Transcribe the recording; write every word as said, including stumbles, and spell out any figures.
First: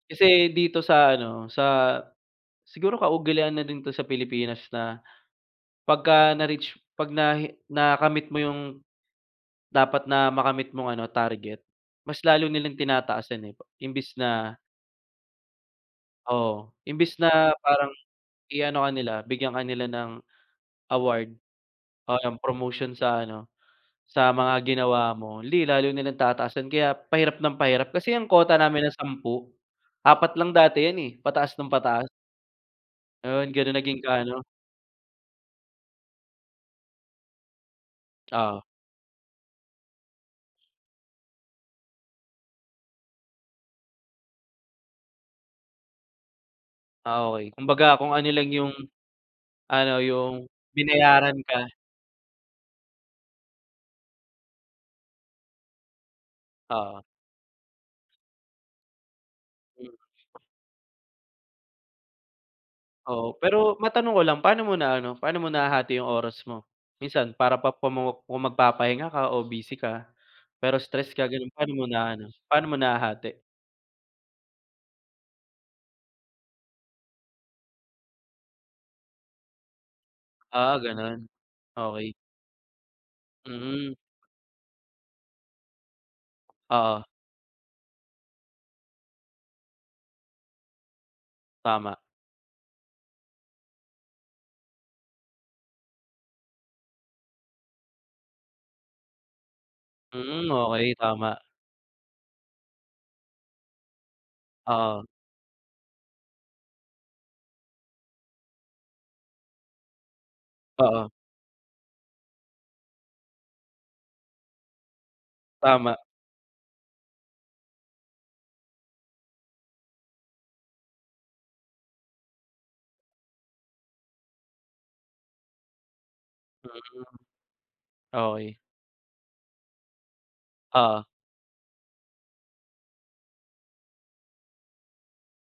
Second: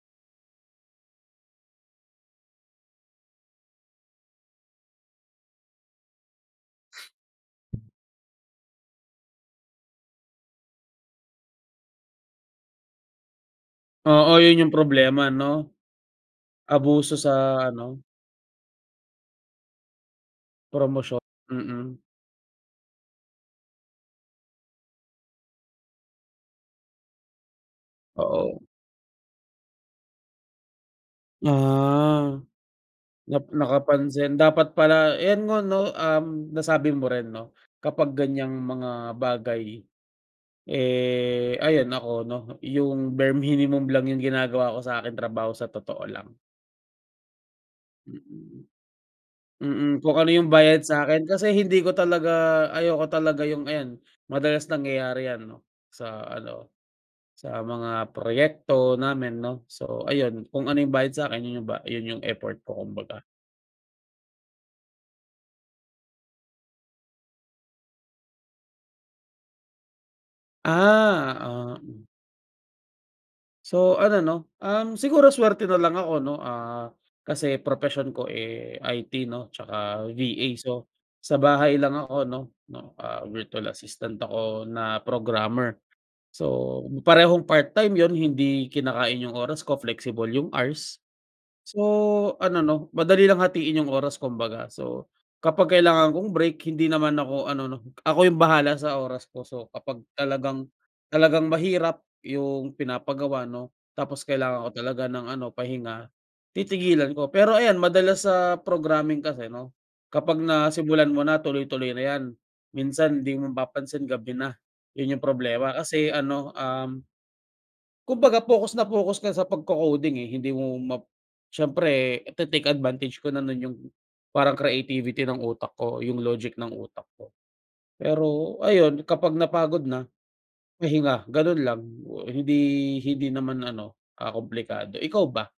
Kasi dito sa ano, sa siguro kaugalian na din 'to sa Pilipinas na, pagka na-reach ‘pag nahi nakamit mo yung dapat na makamit mong ano, target, mas lalo nilang tinataasan eh, imbis Oo, na yun yung problema ‘no. Oo, Abuso imbis na sa parang ano. i-ano ka nila, bigyan ka nila ng Promosyo award mm. o yung promotion sa ano, sa mga ginawa mo, ‘di lalo nilang tataasan kaya pahirap nang pahirap kasi ang kota Oo. namin na sampu, apat lang dati ‘yan eh, pataas nang pataas. Ah, na Yun, ganun naging ka nakapansin. ano. Dapat pala ayan nga ‘no, um, nasabi mo rin 'no, kapag ganiyang Oo. mga bagay, eh, ayan nako ‘no, yung bare minimum lang yung ginagawa ko sa aking trabaho sa totoo lang. Ah, okey. Kumbaga kung ano lang Mm. yung ano, Mm, kung ano yung yung bayad sa’kin binayaran kasi ka. hindi ko talaga ayoko talaga yung ayan, madalas nangyayari ‘yan sa ano, Oo. sa mga proyekto namin 'no. Hmm. So ayun, kung ano yung bayad sa'kin, yun yung ba yun yung effort ko kumbaga. Oo, pero matanong ko lang, paano mo na ano, paano mo nahahati 'yong oras mo? Minsan para pa kung magpapahinga ka o busy ka pero stress ka Ah, gano'n, paano mo oo. na ano, paano mo nahahati? So ano 'no, um, siguro swerte na lang ako 'no, ah, kasi propesyon ko, eh, I-T 'no tsaka V-A, Ah, so gano’n. sa bahay lang Okey. ako 'no, 'no, ah, virtual Mhm. assistant ako na programmer. So Oo. parehong part time ‘yon, hindi kinakain yung oras ko, flexible yung hours. Tama. So ano 'no, madali lang hatiin yung oras kumbaga, so kapag kailangan kong break hindi naman ako ano ‘no, ako yung bahala sa oras ko. So kapag Hmm, talagang, okey tama. talagang mahirap yung pinapagawa 'no, tapos kailangan ko Oo. talaga ng ano, pahinga, titigilan ko. Pero ayan madalas sa programming kasi 'no, kapag nasimulan Oo. mo na tuloy-tuloy na ‘yan. Minsan ‘di mo mapapansin gabi na, yun yung problema Tama. kasi ano, um kumbaga focus na focus ka sa pagko-coding eh. Hindi mo map siyempre ite-take advantage ko na no’n yung parang creativity ng utak ko, yung logic ng utak Mhm. ko. Okey. Pero ayun kapag napagod na, Oo. pahinga. Ganun lang, hindi hindi naman ano, ah, kumplikado. Ikaw ba?